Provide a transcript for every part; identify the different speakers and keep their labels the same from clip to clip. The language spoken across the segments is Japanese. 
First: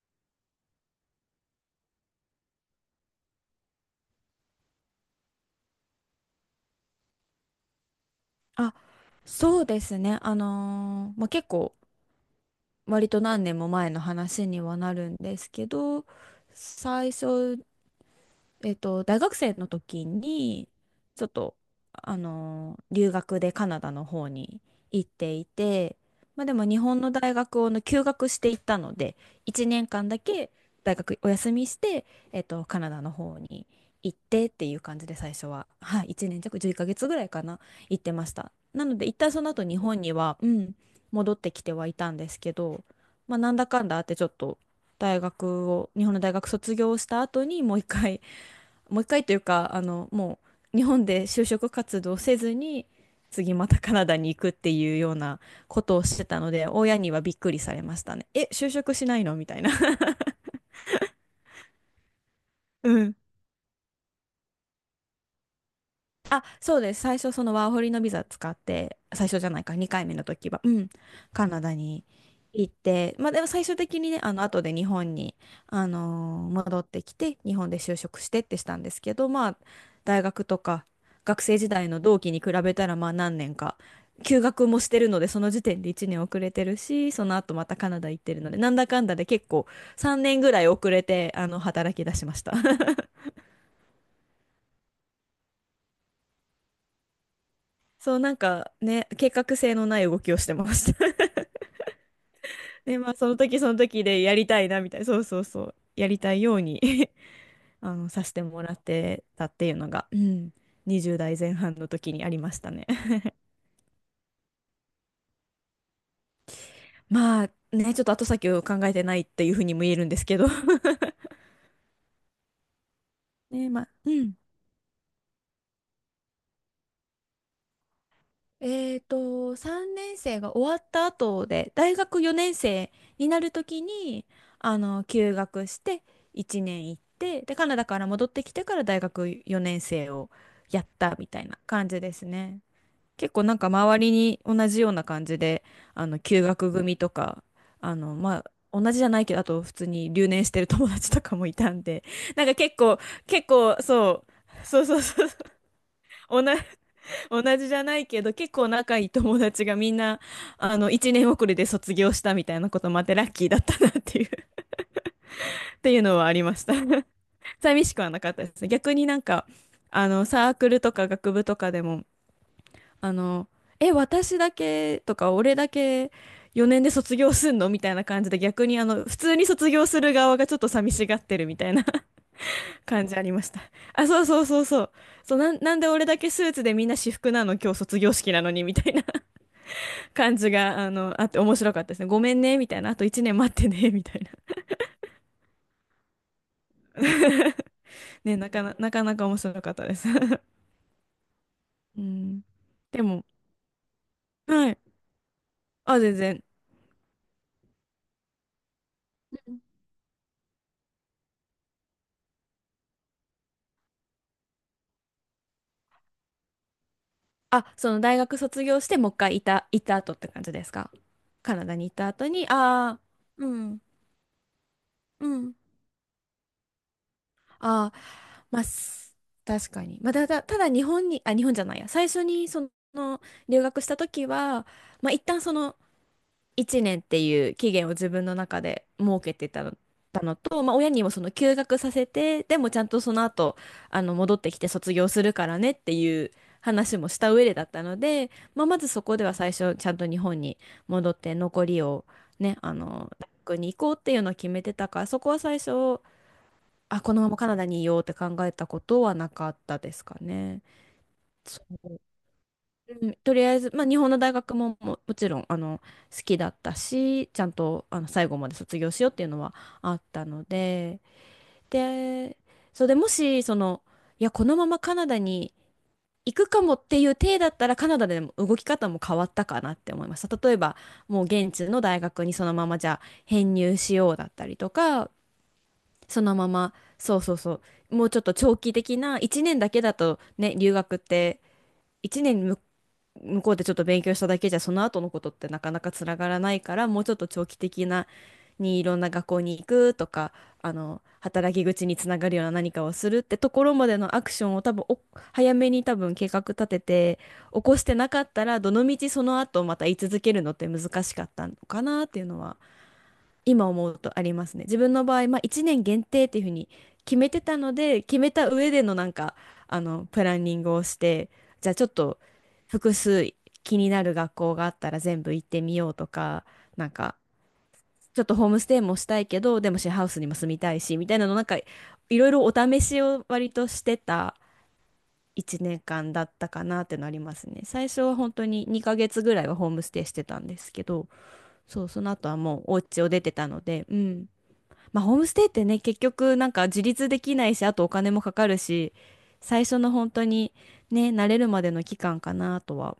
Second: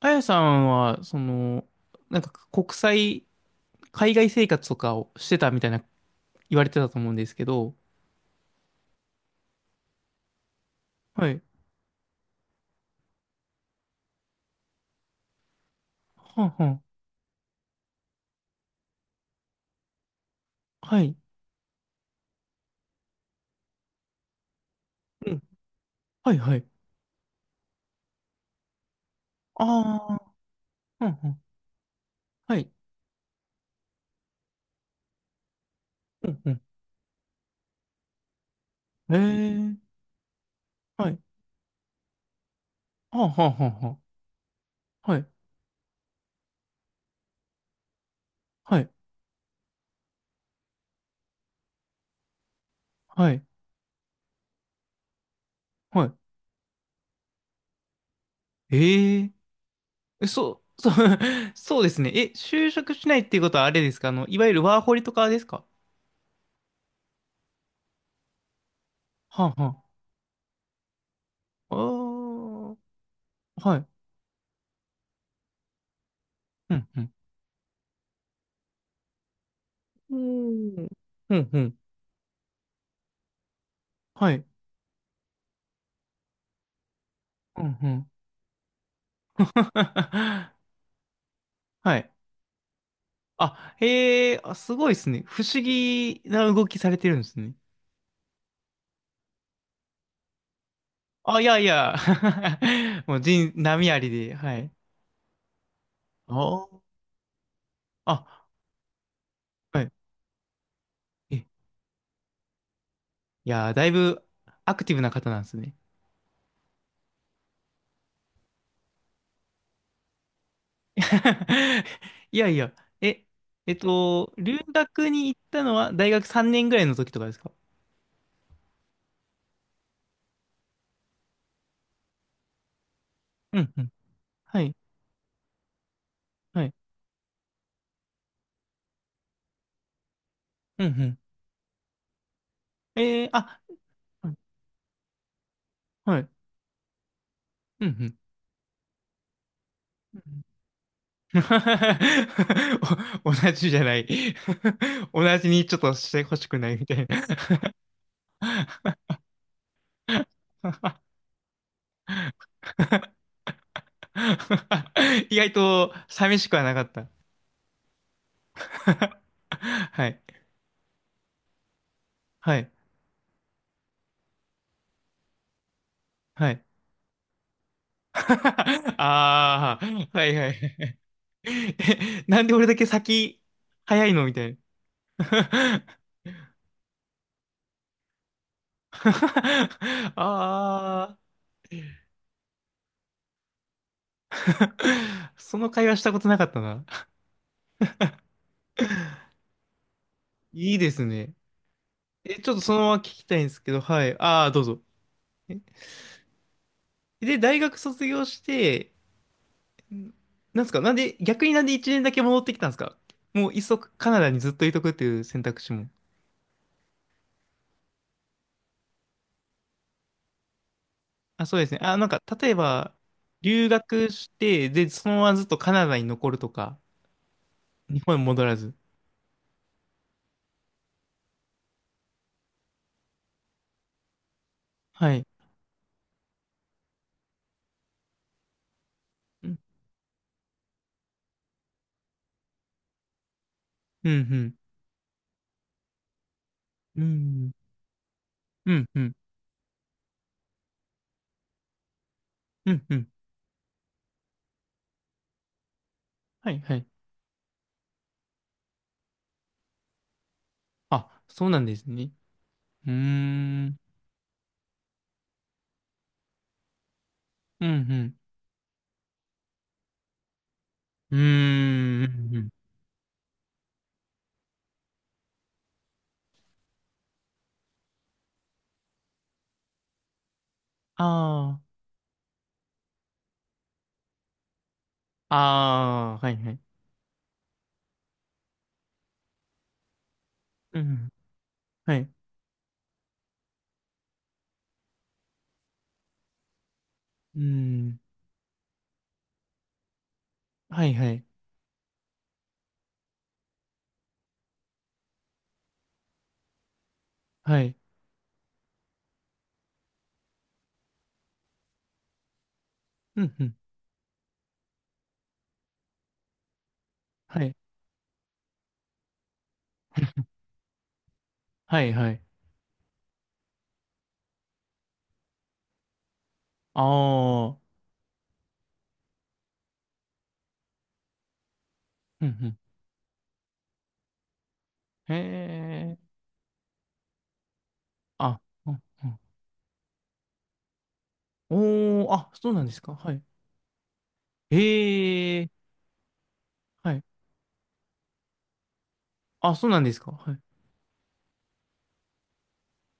Speaker 1: あやさんは、その、なんか国際、海外生活とかをしてたみたいな言われてたと思うんですけど、
Speaker 2: あ、そうですね。ま
Speaker 1: は
Speaker 2: あ、
Speaker 1: い。
Speaker 2: 結構割と何年も前の話にはなるんですけど、
Speaker 1: はんはん。
Speaker 2: 最初大学生の時に、
Speaker 1: はい。
Speaker 2: ちょっと、留学でカナダの方に行っ
Speaker 1: う
Speaker 2: て
Speaker 1: ん。
Speaker 2: いて、
Speaker 1: はい、
Speaker 2: まあで
Speaker 1: は
Speaker 2: も
Speaker 1: い。
Speaker 2: 日本の大学をね休学していったので、
Speaker 1: あ
Speaker 2: 1年間だ
Speaker 1: あ、
Speaker 2: け大
Speaker 1: はん
Speaker 2: 学
Speaker 1: は
Speaker 2: お
Speaker 1: ん。
Speaker 2: 休みして、
Speaker 1: はい。
Speaker 2: カナダの方に行ってっていう感じで最初は、はい、
Speaker 1: う
Speaker 2: 1
Speaker 1: ん、
Speaker 2: 年
Speaker 1: う
Speaker 2: 弱、
Speaker 1: ん。
Speaker 2: 11ヶ月ぐらいかな、行ってました。なので、
Speaker 1: え
Speaker 2: 一旦その後
Speaker 1: え、
Speaker 2: 日本には、うん、
Speaker 1: はい。
Speaker 2: 戻ってきてはいたんですけど、
Speaker 1: はん
Speaker 2: まあ
Speaker 1: は
Speaker 2: な
Speaker 1: ん
Speaker 2: ん
Speaker 1: は
Speaker 2: だ
Speaker 1: ん
Speaker 2: か
Speaker 1: は
Speaker 2: んだあ
Speaker 1: ん。
Speaker 2: ってちょっと、
Speaker 1: は
Speaker 2: 大
Speaker 1: い。
Speaker 2: 学を日本の大学卒業した後にもう一回
Speaker 1: はい。
Speaker 2: もう一回というか、もう日本で就職活動せずに、
Speaker 1: はい。
Speaker 2: 次またカナダに行くっていうようなことを
Speaker 1: は
Speaker 2: し
Speaker 1: い。
Speaker 2: てたので、親にはびっくりされましたね。え、就職しな
Speaker 1: え
Speaker 2: い
Speaker 1: え、
Speaker 2: のみたいな。
Speaker 1: えそうですね。え、就職
Speaker 2: う
Speaker 1: し
Speaker 2: ん。
Speaker 1: ないっていうことはあれですか、あの、いわゆるワーホリとかですか？
Speaker 2: あ、そうです。最初、そのワーホリのビザ使って、最初
Speaker 1: は
Speaker 2: じゃ
Speaker 1: ん
Speaker 2: ない
Speaker 1: は
Speaker 2: か、
Speaker 1: ん。
Speaker 2: 2回目の時は、うん、カナダ
Speaker 1: あ
Speaker 2: に行っ
Speaker 1: あ、
Speaker 2: て、まあでも最
Speaker 1: は
Speaker 2: 終
Speaker 1: い。
Speaker 2: 的にね、後で日本に、
Speaker 1: う
Speaker 2: 戻っ
Speaker 1: ん、う
Speaker 2: て
Speaker 1: ん。
Speaker 2: きて、日本で就職してってしたんですけど、まあ、
Speaker 1: うー
Speaker 2: 大学とか、
Speaker 1: ん。う
Speaker 2: 学
Speaker 1: ん、
Speaker 2: 生
Speaker 1: う
Speaker 2: 時
Speaker 1: ん。
Speaker 2: 代の同期に比べたら、まあ何年か、
Speaker 1: は
Speaker 2: 休
Speaker 1: い。
Speaker 2: 学もしてるので、その時点で1年遅れてるし、その後
Speaker 1: う
Speaker 2: また
Speaker 1: んう
Speaker 2: カナ
Speaker 1: ん。
Speaker 2: ダ行ってるので、なんだかんだで結構3年 ぐらい遅れて、働
Speaker 1: は
Speaker 2: き
Speaker 1: い。
Speaker 2: 出しました。
Speaker 1: あ、へえ、あ、すごいですね。不思議な動きされてるんですね。
Speaker 2: そう、なんかね、計画性のない動きをしてました。
Speaker 1: あ、いやいや。
Speaker 2: で、まあ、
Speaker 1: もう
Speaker 2: その
Speaker 1: 人、
Speaker 2: 時その
Speaker 1: 波あ
Speaker 2: 時
Speaker 1: り
Speaker 2: で
Speaker 1: で、
Speaker 2: やり
Speaker 1: は
Speaker 2: たい
Speaker 1: い。
Speaker 2: な、みたいな。そうそうそう。やり
Speaker 1: あ
Speaker 2: たいよう
Speaker 1: ー
Speaker 2: に させて
Speaker 1: あ、
Speaker 2: もらってたっていう
Speaker 1: は
Speaker 2: の
Speaker 1: い。
Speaker 2: が、うん、20
Speaker 1: え、
Speaker 2: 代
Speaker 1: い
Speaker 2: 前半の時にありましたね。
Speaker 1: やー、だいぶアクティブな方なんですね。
Speaker 2: まあ、ね、ちょっと後先を考えてないっていうふうにも言えるんですけど。
Speaker 1: いやいや。え、
Speaker 2: ね、
Speaker 1: えっ
Speaker 2: まあ、う
Speaker 1: と、
Speaker 2: ん。
Speaker 1: 留学に行ったのは大学3年ぐらいの時とかですか？
Speaker 2: えーと、3年生が終わった後で、大学4年生になる
Speaker 1: う
Speaker 2: と
Speaker 1: んう
Speaker 2: き
Speaker 1: ん。
Speaker 2: に、
Speaker 1: はい。
Speaker 2: 休学して1
Speaker 1: はい。
Speaker 2: 年行って、で、カナダから戻ってきてから大学4年生をや
Speaker 1: うん
Speaker 2: っ
Speaker 1: う
Speaker 2: た
Speaker 1: ん。
Speaker 2: みたいな感じですね。
Speaker 1: えー、
Speaker 2: 結構なん
Speaker 1: あ、
Speaker 2: か周り
Speaker 1: うん
Speaker 2: に同じような感じで、
Speaker 1: はい。
Speaker 2: 休学組とか、
Speaker 1: うんうん。
Speaker 2: まあ、同じじゃないけど、あと普通に留年してる友達とかもいたんで、なんか結構、
Speaker 1: お
Speaker 2: 結
Speaker 1: 同じじ
Speaker 2: 構、
Speaker 1: ゃない。
Speaker 2: そう、そうそう そうそ
Speaker 1: 同じ
Speaker 2: う、
Speaker 1: にちょっとしてほ
Speaker 2: お
Speaker 1: し
Speaker 2: な
Speaker 1: くないみたいな。
Speaker 2: 同じじゃないけど、結構仲いい友達がみんな、一年遅れで卒業したみたいなこともあって、ラッキーだったなっていう っ
Speaker 1: 意外
Speaker 2: て
Speaker 1: と
Speaker 2: いうのはあ
Speaker 1: 寂
Speaker 2: り
Speaker 1: し
Speaker 2: ま
Speaker 1: くは
Speaker 2: し
Speaker 1: な
Speaker 2: た。
Speaker 1: かった。
Speaker 2: 寂しくはなかったですね。逆にな んか、
Speaker 1: はい。
Speaker 2: サークルとか学部とかでも、
Speaker 1: はい。
Speaker 2: あの、え、私だけとか、俺だけ
Speaker 1: はい。
Speaker 2: 4年で卒業すんのみたいな感じで、逆に普通に卒
Speaker 1: ああ、
Speaker 2: 業する
Speaker 1: はい
Speaker 2: 側
Speaker 1: は
Speaker 2: が
Speaker 1: いは
Speaker 2: ちょっと寂
Speaker 1: い。
Speaker 2: しがってるみたいな
Speaker 1: え、なんで俺 だけ
Speaker 2: 感じあり
Speaker 1: 先
Speaker 2: ました。
Speaker 1: 早
Speaker 2: あ、
Speaker 1: い
Speaker 2: そ
Speaker 1: の
Speaker 2: う
Speaker 1: み
Speaker 2: そ
Speaker 1: た
Speaker 2: う
Speaker 1: いな。
Speaker 2: そうそう。そう、なんで俺だけスーツでみんな私服なの今日卒業式なのにみたいな
Speaker 1: あ
Speaker 2: 感じが、
Speaker 1: あ、
Speaker 2: あって面白かったですね。ごめんね、みたいな。あと1年待ってね、みたいな。
Speaker 1: その会話したことなかったな。
Speaker 2: ね、なかなか面白かったです。
Speaker 1: いいですね。
Speaker 2: う
Speaker 1: え、
Speaker 2: ん。
Speaker 1: ちょっとそのまま聞
Speaker 2: で
Speaker 1: き
Speaker 2: も、
Speaker 1: たいんですけど、はい。ああ、どう
Speaker 2: はい。
Speaker 1: ぞ。
Speaker 2: あ、全然。
Speaker 1: で、大学卒業して、ん、なんですか、なんで、逆になんで1年だけ戻ってきたんですか？もう、いっそカナダにずっといとくっていう選択肢も。
Speaker 2: あ、その大学卒業して、もう一回行った後って感じですか？
Speaker 1: あ、
Speaker 2: カ
Speaker 1: そう
Speaker 2: ナ
Speaker 1: です
Speaker 2: ダ
Speaker 1: ね。
Speaker 2: に行っ
Speaker 1: あ、な
Speaker 2: た
Speaker 1: んか、
Speaker 2: 後に、
Speaker 1: 例え
Speaker 2: あ
Speaker 1: ば、
Speaker 2: あ、う
Speaker 1: 留
Speaker 2: ん、
Speaker 1: 学して、で、そのま
Speaker 2: う
Speaker 1: まずっ
Speaker 2: ん、
Speaker 1: とカナダに残るとか、
Speaker 2: ああ、
Speaker 1: 日本に戻ら
Speaker 2: まあ、
Speaker 1: ず。
Speaker 2: 確かに。まあ、ただ日本に、あ、日本じゃないや、最初にその留学した時は、ま
Speaker 1: は
Speaker 2: あ、一
Speaker 1: い。
Speaker 2: 旦その1年っていう期限を自分の中で設け
Speaker 1: う
Speaker 2: て
Speaker 1: ん、
Speaker 2: たの、たのと、まあ、親にもその休学させてでもちゃんとその後
Speaker 1: う
Speaker 2: 戻って
Speaker 1: ん、
Speaker 2: きて卒業するからねっていう話
Speaker 1: う
Speaker 2: もした上
Speaker 1: ん、
Speaker 2: でだったので、まあ、
Speaker 1: う
Speaker 2: ま
Speaker 1: ん、
Speaker 2: ず
Speaker 1: う
Speaker 2: そ
Speaker 1: ん、
Speaker 2: こでは最初ちゃんと日本に戻って残りをね
Speaker 1: うん、うん。
Speaker 2: 大学に行こうっていうのを決めてたから、そこは最初
Speaker 1: はい、はい。
Speaker 2: このままカナダにいようって考えたことはなかったですかね。
Speaker 1: あ、そうなんですね。うーん、
Speaker 2: うん。とりあえ
Speaker 1: う
Speaker 2: ず、
Speaker 1: ん、
Speaker 2: まあ、日本の大学も、もちろん好きだったし、ちゃん
Speaker 1: う
Speaker 2: と
Speaker 1: ん、
Speaker 2: 最後まで卒業しようっていうのはあったので
Speaker 1: うーん、
Speaker 2: で
Speaker 1: うん。
Speaker 2: それでもしいやこのままカナダに行くかもっていう体だったら、カナダでも動き方も変わったかなって思いました。例えばもう現
Speaker 1: あ
Speaker 2: 地の大学にそのままじゃあ編入しようだったりとか、
Speaker 1: あー、ああ、
Speaker 2: そ
Speaker 1: は
Speaker 2: の
Speaker 1: い、
Speaker 2: ま
Speaker 1: はい。
Speaker 2: ま、そうそうそう、もうちょっと長期的な、1年だけだとね、留
Speaker 1: う
Speaker 2: 学っ
Speaker 1: ん、
Speaker 2: て
Speaker 1: はい。
Speaker 2: 1年向こうでちょっと勉強しただけじゃその後のことってなかなかつながらないから、もうちょっと
Speaker 1: う
Speaker 2: 長期的
Speaker 1: ん、
Speaker 2: なにいろんな学校に行くとか、
Speaker 1: はい、はい。
Speaker 2: 働き口につながるような何かをするってところまでのアクションを多分早めに多分計画立てて
Speaker 1: は
Speaker 2: 起こ
Speaker 1: い。
Speaker 2: してなかったら、どのみちその後また居続けるのって難しかったのかなっていうのは
Speaker 1: うん、うん。
Speaker 2: 今思うとありますね。自分の場合、まあ、1年限定っていうふうに決めて
Speaker 1: はい。
Speaker 2: たので、決めた上でのなんか、プランニングをして、じゃあ
Speaker 1: は
Speaker 2: ちょっ
Speaker 1: い、は
Speaker 2: と
Speaker 1: い。
Speaker 2: 複数気になる学校があったら全部行ってみようとか、
Speaker 1: あ
Speaker 2: なんか、
Speaker 1: あ。
Speaker 2: ちょっとホームステイもしたいけど、でもシェアハウスにも住みたいし、みたいなの、なんか、い
Speaker 1: うん、
Speaker 2: ろいろお
Speaker 1: う
Speaker 2: 試しを割としてた
Speaker 1: ん。へ
Speaker 2: 1年
Speaker 1: え。
Speaker 2: 間だったかなってのありますね。最初は本
Speaker 1: あ、
Speaker 2: 当に
Speaker 1: うん、
Speaker 2: 2ヶ
Speaker 1: う
Speaker 2: 月ぐらいはホームステイしてたんですけど、そう、そ
Speaker 1: ん。お
Speaker 2: の
Speaker 1: ー、
Speaker 2: 後
Speaker 1: あ、
Speaker 2: は
Speaker 1: そう
Speaker 2: も
Speaker 1: な
Speaker 2: う
Speaker 1: んで
Speaker 2: お
Speaker 1: すか。
Speaker 2: 家を
Speaker 1: は
Speaker 2: 出
Speaker 1: い。
Speaker 2: てたので、うん。まあ、ホームス
Speaker 1: へ
Speaker 2: テイ
Speaker 1: え。
Speaker 2: ってね、結局なんか自
Speaker 1: はい。
Speaker 2: 立できないし、あとお金もかかるし、
Speaker 1: あ、
Speaker 2: 最
Speaker 1: そう
Speaker 2: 初
Speaker 1: なん
Speaker 2: の
Speaker 1: です
Speaker 2: 本
Speaker 1: か。
Speaker 2: 当
Speaker 1: はい。
Speaker 2: にね、慣れるまでの期間かなとは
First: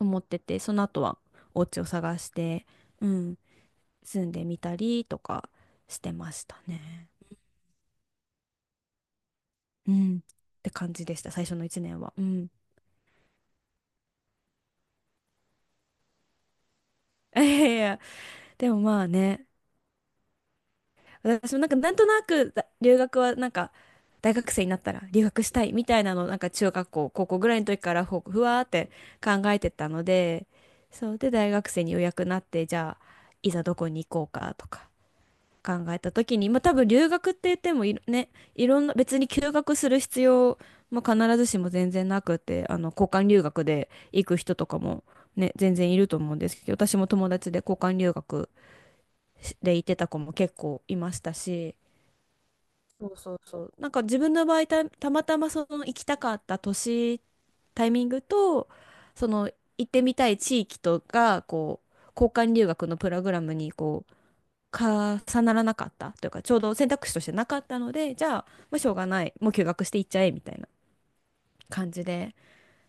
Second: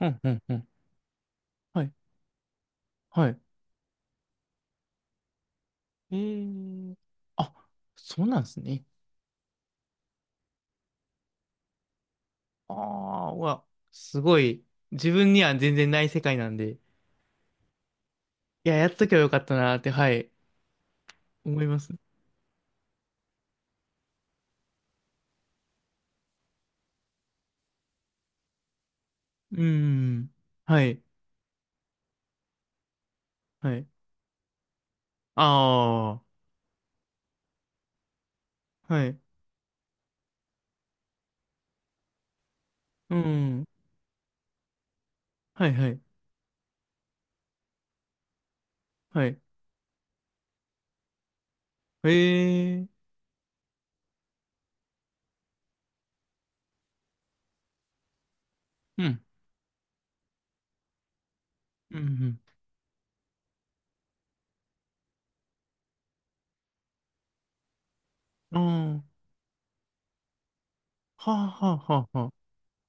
Speaker 1: う
Speaker 2: 思
Speaker 1: ん、
Speaker 2: っ
Speaker 1: う
Speaker 2: て
Speaker 1: ん、う
Speaker 2: て、
Speaker 1: ん。
Speaker 2: その後はお家
Speaker 1: は
Speaker 2: を
Speaker 1: い。
Speaker 2: 探して、う
Speaker 1: は
Speaker 2: ん、
Speaker 1: い。
Speaker 2: 住んでみたりとかして
Speaker 1: へ
Speaker 2: ました
Speaker 1: え。
Speaker 2: ね。
Speaker 1: あ、そうなんですね。
Speaker 2: うん、って感じでした、最初の1年は。うん。
Speaker 1: ああ、うわ、すごい。自分には全然ない世界なんで。い
Speaker 2: いやいや、で
Speaker 1: や、
Speaker 2: も
Speaker 1: やっ
Speaker 2: ま
Speaker 1: と
Speaker 2: あ
Speaker 1: けばよかっ
Speaker 2: ね、
Speaker 1: たなーって、はい。
Speaker 2: 私も
Speaker 1: 思い
Speaker 2: なんか
Speaker 1: ま
Speaker 2: な
Speaker 1: す。
Speaker 2: んとなく留学はなんか、大学生になったら留学したいみたいなのをなんか中学校高校ぐらいの時からふわーって考
Speaker 1: う
Speaker 2: え
Speaker 1: ー
Speaker 2: てたの
Speaker 1: ん。
Speaker 2: で、
Speaker 1: はい。
Speaker 2: そうで大学生にようやくなって、じゃあいざ
Speaker 1: は
Speaker 2: ど
Speaker 1: い。
Speaker 2: こに行こうかとか考えた
Speaker 1: あ
Speaker 2: 時
Speaker 1: あ。
Speaker 2: に、まあ多分留学って言ってもね、いろんな、
Speaker 1: はい。
Speaker 2: 別
Speaker 1: う
Speaker 2: に休学する必要も必ずしも全然なくて、交
Speaker 1: ー
Speaker 2: 換留学
Speaker 1: ん。
Speaker 2: で行く人とかもね
Speaker 1: はい、
Speaker 2: 全
Speaker 1: は
Speaker 2: 然い
Speaker 1: い。
Speaker 2: ると思うんですけど、私も友達で交換留学
Speaker 1: はい。
Speaker 2: で行ってた子も結構いましたし。
Speaker 1: へえ、
Speaker 2: そうそうそう。なんか自分の場合たまたまその行きたかった年、タイミングと、
Speaker 1: うん、
Speaker 2: その行ってみたい地域とが、こ
Speaker 1: う
Speaker 2: う、交
Speaker 1: ん、
Speaker 2: 換留学のプログラムにこう、重ならなかったというか、ちょうど選択肢としてなかったので、じゃあ、
Speaker 1: う
Speaker 2: まあ、しょうが
Speaker 1: ん、
Speaker 2: ない、もう休学していっちゃえみたいな
Speaker 1: ああ、はあ、
Speaker 2: 感
Speaker 1: はあ、
Speaker 2: じ
Speaker 1: はあ、は
Speaker 2: で。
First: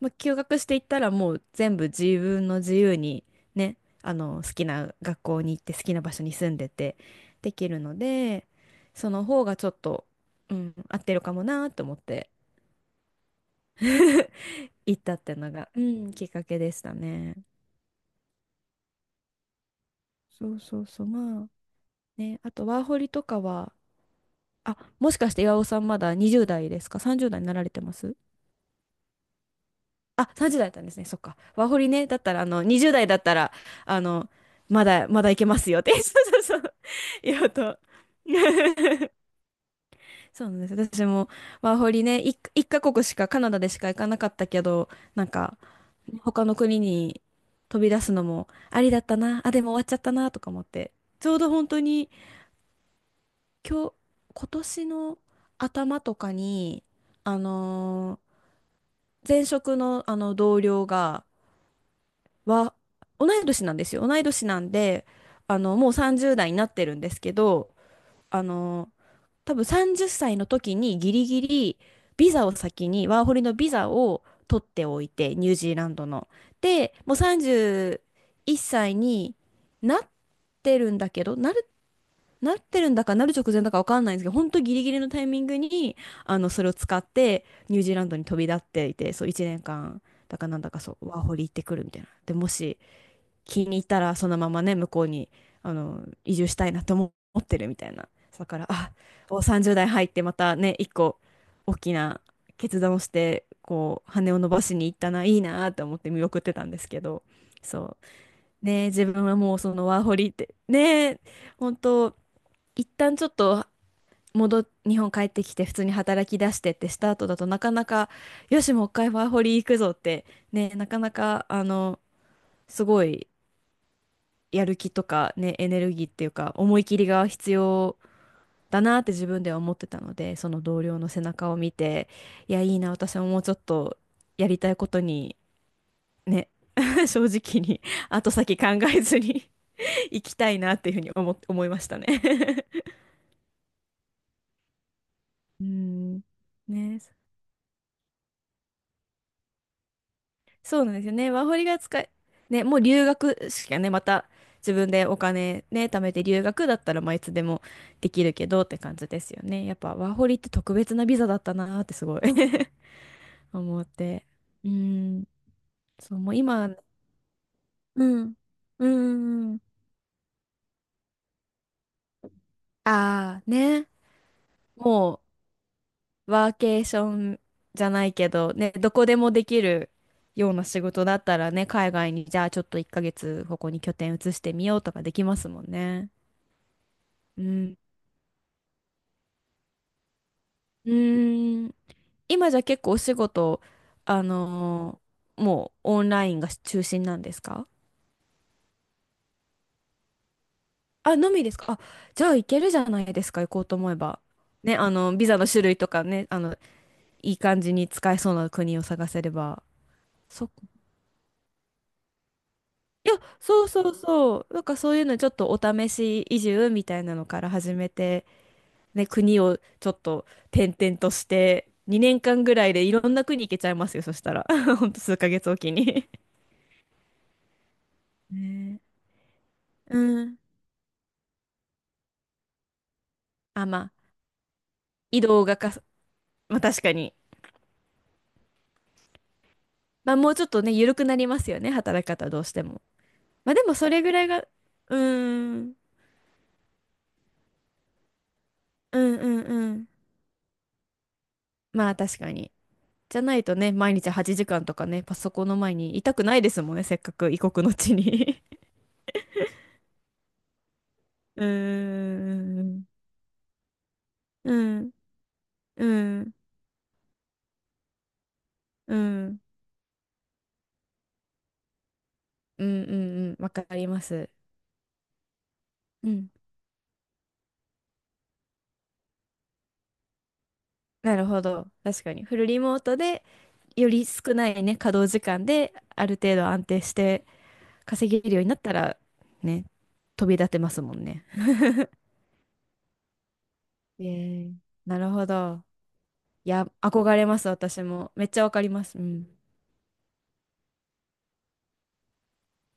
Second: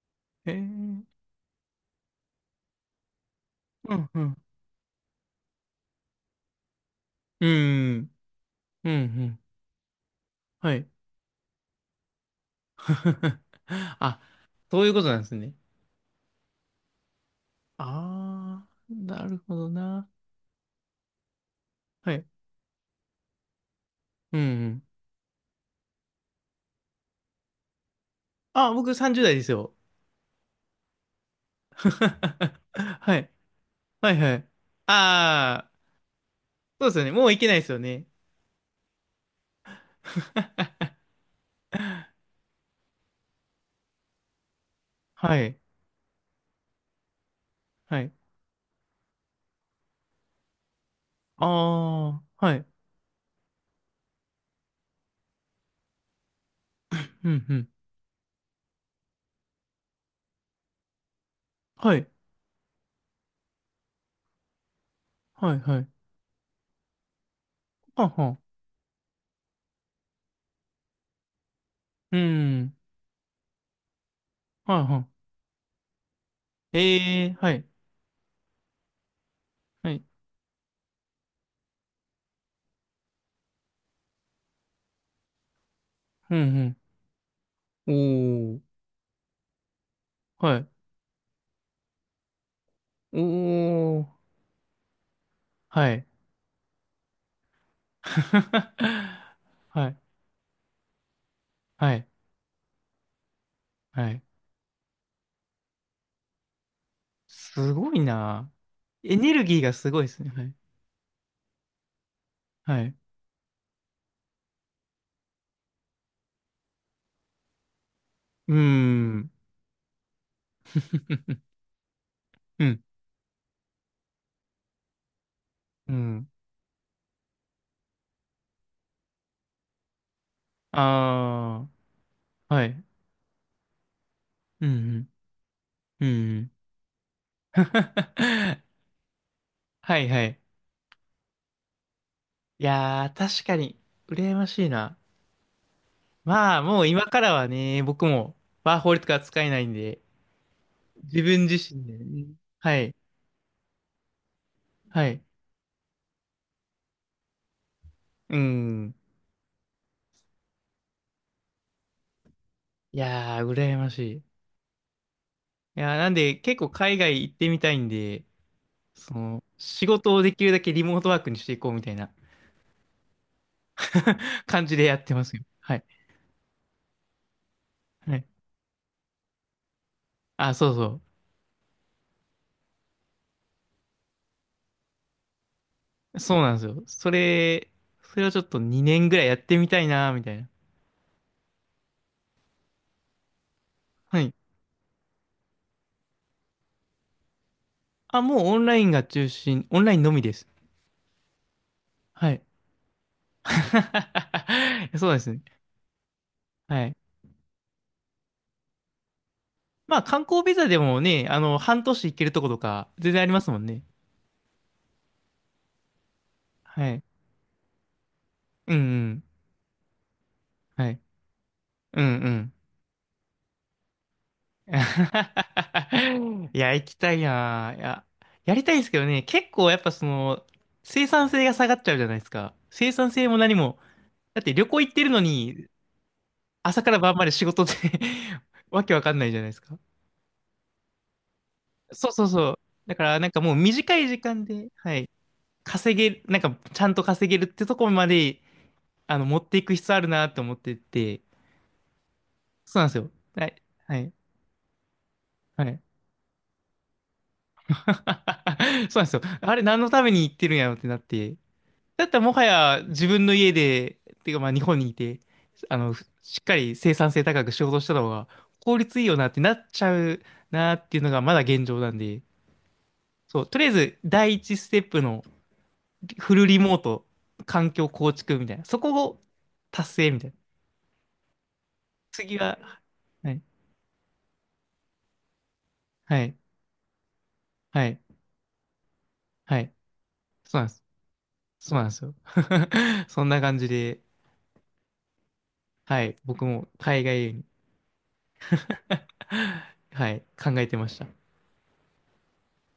Speaker 2: まあ、休
Speaker 1: あ、へえ、
Speaker 2: 学
Speaker 1: う
Speaker 2: していった
Speaker 1: ん、
Speaker 2: らもう全部自分の自由にね、
Speaker 1: うん、
Speaker 2: 好きな学校に行って好きな場所に住んでて
Speaker 1: う
Speaker 2: できるの
Speaker 1: ん、
Speaker 2: で、
Speaker 1: うん、う
Speaker 2: その
Speaker 1: ん、
Speaker 2: 方がちょっと、う
Speaker 1: は
Speaker 2: ん、
Speaker 1: い。
Speaker 2: 合ってるかもなと思って
Speaker 1: あ、そういう
Speaker 2: 行
Speaker 1: こ
Speaker 2: っ
Speaker 1: と
Speaker 2: た
Speaker 1: な
Speaker 2: っ
Speaker 1: んです
Speaker 2: ての
Speaker 1: ね。
Speaker 2: が、うん、きっかけでしたね。
Speaker 1: ああ、なるほどな。
Speaker 2: そうそうそう、まあ
Speaker 1: はい。
Speaker 2: ね、あとワーホリとかは、
Speaker 1: うん、う
Speaker 2: あ、
Speaker 1: ん。
Speaker 2: もしかして岩尾さんまだ20代ですか？ 30 代になられてます？
Speaker 1: あ、僕30代ですよ。
Speaker 2: あ、30代だったんですね。そっか。ワー ホリね。だったら、20代
Speaker 1: は
Speaker 2: だっ
Speaker 1: い。
Speaker 2: たら、あ
Speaker 1: はい、
Speaker 2: の、
Speaker 1: はい。
Speaker 2: まだいけま
Speaker 1: あ
Speaker 2: す
Speaker 1: あ、
Speaker 2: よって。そうそうそう。
Speaker 1: そうですよね。もうい
Speaker 2: 言
Speaker 1: け
Speaker 2: おう
Speaker 1: ないですよ
Speaker 2: と。
Speaker 1: ね。
Speaker 2: そうなんです。私もワーホリね、一カ国しか、カナダでしか行かなかったけど、なん
Speaker 1: は
Speaker 2: か、
Speaker 1: い、
Speaker 2: 他の国に飛び
Speaker 1: は
Speaker 2: 出す
Speaker 1: い。
Speaker 2: のもありだったな。あ、でも終わっちゃったな、とか思って。ちょう
Speaker 1: あ
Speaker 2: ど本当に、
Speaker 1: あ、はい。
Speaker 2: 今日、今年の頭とかに、
Speaker 1: う
Speaker 2: あ
Speaker 1: ん、うん。
Speaker 2: のー前職の、同僚が、
Speaker 1: はい、
Speaker 2: は、同い年なんですよ。同い年なんで、
Speaker 1: はい、はい。
Speaker 2: もう30代になってるんですけど、
Speaker 1: はあ、は
Speaker 2: あ
Speaker 1: あ。
Speaker 2: の、多分30歳の時にギリギリ
Speaker 1: う
Speaker 2: ビザを
Speaker 1: ん、
Speaker 2: 先に、ワーホリのビザを取っ
Speaker 1: はい、
Speaker 2: て
Speaker 1: は
Speaker 2: おい
Speaker 1: い。
Speaker 2: て、ニュージーランドの。で、もう
Speaker 1: ええ、はい、
Speaker 2: 31歳に
Speaker 1: は
Speaker 2: な
Speaker 1: い。
Speaker 2: ってるんだけど、なってるんだかなる直前だかわかんないんですけど、本当ギリギリのタイミングに、
Speaker 1: う
Speaker 2: それを
Speaker 1: ん、
Speaker 2: 使ってニュー
Speaker 1: う
Speaker 2: ジーランドに飛び
Speaker 1: ん。お
Speaker 2: 立っ
Speaker 1: ー、
Speaker 2: ていて、そう1年間だか
Speaker 1: は
Speaker 2: なん
Speaker 1: い。
Speaker 2: だかそう、ワーホリ行ってくるみたいな。で、もし、
Speaker 1: お
Speaker 2: 気に入った
Speaker 1: ー、
Speaker 2: らそのままね、向こうに
Speaker 1: はい。
Speaker 2: 移住したいなと思ってるみたいな。だから、あお、 30
Speaker 1: は
Speaker 2: 代
Speaker 1: い、
Speaker 2: 入ってまたね、一個大き
Speaker 1: はい、
Speaker 2: な決断をして、こ
Speaker 1: は
Speaker 2: う
Speaker 1: い。
Speaker 2: 羽を伸ばしに行ったな、いいなと思って見送ってたんですけど、
Speaker 1: すご
Speaker 2: そ
Speaker 1: いな。
Speaker 2: うねえ、自
Speaker 1: エ
Speaker 2: 分
Speaker 1: ネ
Speaker 2: は
Speaker 1: ル
Speaker 2: も
Speaker 1: ギ
Speaker 2: う
Speaker 1: ーが
Speaker 2: その
Speaker 1: すご
Speaker 2: ワー
Speaker 1: いで
Speaker 2: ホ
Speaker 1: すね。
Speaker 2: リっ
Speaker 1: はい、
Speaker 2: てねえ、本当
Speaker 1: は
Speaker 2: 一
Speaker 1: い。
Speaker 2: 旦ちょっと日本帰ってきて普通に働き出してってした後だとなかなか、
Speaker 1: うー
Speaker 2: よしもう一回ワー
Speaker 1: ん。
Speaker 2: ホリ行くぞって、ねえ、なかなか
Speaker 1: うん、
Speaker 2: すごいやる気とかね、エネ
Speaker 1: う
Speaker 2: ルギーって
Speaker 1: ん。
Speaker 2: いうか、思い切りが必要だなって自分では思ってたので、その同僚の背中を
Speaker 1: あ
Speaker 2: 見て、い
Speaker 1: あ、
Speaker 2: や、
Speaker 1: は
Speaker 2: いい
Speaker 1: い。
Speaker 2: な、私ももうちょっとやり
Speaker 1: う
Speaker 2: たいこと
Speaker 1: ん、
Speaker 2: に、
Speaker 1: うん、うんう
Speaker 2: ね、
Speaker 1: ん。
Speaker 2: 正直に 後先考えずに
Speaker 1: はい、
Speaker 2: 行
Speaker 1: は
Speaker 2: き
Speaker 1: い。
Speaker 2: たいなっていうふうに思いましたね。
Speaker 1: いやー、確かに、羨ましいな。
Speaker 2: うん。
Speaker 1: まあ、もう
Speaker 2: ね、
Speaker 1: 今からはね、僕もワーホリとか使えないんで、
Speaker 2: そうなんですよ
Speaker 1: 自
Speaker 2: ね。ワー
Speaker 1: 分自
Speaker 2: ホリが
Speaker 1: 身で
Speaker 2: 使え、
Speaker 1: ね。
Speaker 2: ね、
Speaker 1: は
Speaker 2: もう
Speaker 1: い。
Speaker 2: 留学しかね、また自分
Speaker 1: は
Speaker 2: でお
Speaker 1: い。
Speaker 2: 金ね、貯めて留学だったら、まあ、いつでもできる
Speaker 1: う
Speaker 2: けどって
Speaker 1: ん。
Speaker 2: 感じですよね。やっぱワーホリって特別なビザだったなーってすごい
Speaker 1: いやー、羨
Speaker 2: 思っ
Speaker 1: ましい。い
Speaker 2: て。うん、
Speaker 1: やー、なん
Speaker 2: そう、も
Speaker 1: で、
Speaker 2: う
Speaker 1: 結構
Speaker 2: 今、
Speaker 1: 海外行ってみたいん
Speaker 2: う
Speaker 1: で、
Speaker 2: ん、
Speaker 1: その、
Speaker 2: うん、
Speaker 1: 仕事をできるだけリモートワークにしていこうみたいな。
Speaker 2: ああ、ね、
Speaker 1: 感じでやって
Speaker 2: も
Speaker 1: ますよ。はい。
Speaker 2: うワーケーションじゃない
Speaker 1: はい。
Speaker 2: けど、ね、どこでもできるよう
Speaker 1: あ、
Speaker 2: な
Speaker 1: そう
Speaker 2: 仕
Speaker 1: そ
Speaker 2: 事だったらね、海外にじゃあちょっと1ヶ月ここに拠点移してみようとかできますもんね。
Speaker 1: う。そうなんですよ。そ
Speaker 2: う
Speaker 1: れ、
Speaker 2: ん、
Speaker 1: それをちょっと2年ぐらいやってみたいなーみたいな。
Speaker 2: うーん。今じゃ結構お仕事、
Speaker 1: は
Speaker 2: あ
Speaker 1: い。
Speaker 2: のもうオンラインが中心なんですか？
Speaker 1: あ、もうオンラインが中心、オンラインのみです。
Speaker 2: あ、のみですか？あ、じゃ
Speaker 1: は
Speaker 2: あ
Speaker 1: い。
Speaker 2: 行けるじゃないですか、行こうと思えば。ね、
Speaker 1: そうで
Speaker 2: ビ
Speaker 1: す
Speaker 2: ザ
Speaker 1: ね。
Speaker 2: の種類とかね、
Speaker 1: はい。
Speaker 2: いい感じに使えそうな国を探せれば。
Speaker 1: まあ観光
Speaker 2: そっ
Speaker 1: ビ
Speaker 2: か。
Speaker 1: ザでもね、あの、半年行けるとことか、
Speaker 2: い
Speaker 1: 全
Speaker 2: や、
Speaker 1: 然ありますも
Speaker 2: そ
Speaker 1: ん
Speaker 2: う
Speaker 1: ね。
Speaker 2: そうそう。なんかそういうのちょっとお試し移住み
Speaker 1: は
Speaker 2: た
Speaker 1: い。
Speaker 2: いなのから始めて、
Speaker 1: うんう
Speaker 2: ね、
Speaker 1: ん。
Speaker 2: 国をちょっと転
Speaker 1: は
Speaker 2: 々
Speaker 1: い。
Speaker 2: として、
Speaker 1: うん
Speaker 2: 2
Speaker 1: う
Speaker 2: 年間
Speaker 1: ん。
Speaker 2: ぐらいでいろんな国行けちゃいますよ、そしたら。ほんと数ヶ月おきに。
Speaker 1: いや、行きたいなぁ。いや、やりたいん
Speaker 2: ね、
Speaker 1: ですけどね、結構やっぱ
Speaker 2: う
Speaker 1: そ
Speaker 2: ん。
Speaker 1: の、生産性が下がっちゃうじゃないですか。生産性も何
Speaker 2: あ、
Speaker 1: も。
Speaker 2: まあ、
Speaker 1: だって旅行行ってるの
Speaker 2: 移動が
Speaker 1: に、
Speaker 2: かさ、まあ確
Speaker 1: 朝か
Speaker 2: か
Speaker 1: ら
Speaker 2: に。
Speaker 1: 晩まで仕事で、 わけわかんないじゃないですか。
Speaker 2: まあもうちょっとね、緩くなりますよね、働き
Speaker 1: そうそう
Speaker 2: 方どう
Speaker 1: そ
Speaker 2: し
Speaker 1: う。
Speaker 2: ても。
Speaker 1: だからなんかも
Speaker 2: まあ
Speaker 1: う
Speaker 2: でもそ
Speaker 1: 短
Speaker 2: れ
Speaker 1: い
Speaker 2: ぐ
Speaker 1: 時
Speaker 2: らいが、
Speaker 1: 間で、は
Speaker 2: うーん、
Speaker 1: い。
Speaker 2: うん、
Speaker 1: 稼げる、なんかちゃんと稼げるってとこまで
Speaker 2: う
Speaker 1: あ
Speaker 2: ん、
Speaker 1: の、持ってい
Speaker 2: う
Speaker 1: く
Speaker 2: ん。
Speaker 1: 必要あるなと思ってて、
Speaker 2: まあ確かに。
Speaker 1: そうなんですよ。
Speaker 2: じゃない
Speaker 1: は
Speaker 2: と
Speaker 1: い、
Speaker 2: ね、毎
Speaker 1: は
Speaker 2: 日
Speaker 1: い、
Speaker 2: 8時間とかね、パソコンの
Speaker 1: は
Speaker 2: 前
Speaker 1: い。
Speaker 2: にいたくないですもんね、せっかく異国の地に。
Speaker 1: そうなんですよ。あれ、何のために行ってるんやろってなって。
Speaker 2: う
Speaker 1: だったらもは
Speaker 2: ー
Speaker 1: や
Speaker 2: ん、
Speaker 1: 自分の家で、っていうかまあ
Speaker 2: う
Speaker 1: 日本に
Speaker 2: ん、
Speaker 1: いて、あ
Speaker 2: う
Speaker 1: の、ふ
Speaker 2: ん、うん、
Speaker 1: しっかり生産性高く仕事した方が効
Speaker 2: う
Speaker 1: 率いいよなっ
Speaker 2: ん、
Speaker 1: てなっちゃうなっていうのがまだ現状なんで、
Speaker 2: うん、うん、
Speaker 1: そう、
Speaker 2: わ
Speaker 1: と
Speaker 2: か
Speaker 1: りあえ
Speaker 2: り
Speaker 1: ず
Speaker 2: ます。
Speaker 1: 第一ステップの
Speaker 2: うん。
Speaker 1: フルリモート、環境構築みたいな、そこを達成みたいな。
Speaker 2: なるほど。確かに。フ
Speaker 1: 次
Speaker 2: ル
Speaker 1: は、
Speaker 2: リモートで、
Speaker 1: はい、
Speaker 2: より少ないね、稼働時間で、ある
Speaker 1: はい、
Speaker 2: 程度安定して、
Speaker 1: はい、
Speaker 2: 稼げるようになったら、
Speaker 1: は
Speaker 2: ね、
Speaker 1: い。
Speaker 2: 飛び立
Speaker 1: そ
Speaker 2: て
Speaker 1: うなん
Speaker 2: ま
Speaker 1: で
Speaker 2: す
Speaker 1: す。
Speaker 2: もんね。
Speaker 1: そうなんですよ。そんな感じで、
Speaker 2: えー、なるほど。
Speaker 1: はい、僕
Speaker 2: い
Speaker 1: も
Speaker 2: や、
Speaker 1: 海
Speaker 2: 憧れ
Speaker 1: 外
Speaker 2: ま
Speaker 1: に。
Speaker 2: す、私も。めっちゃわかります。うん。
Speaker 1: はい、考えてました。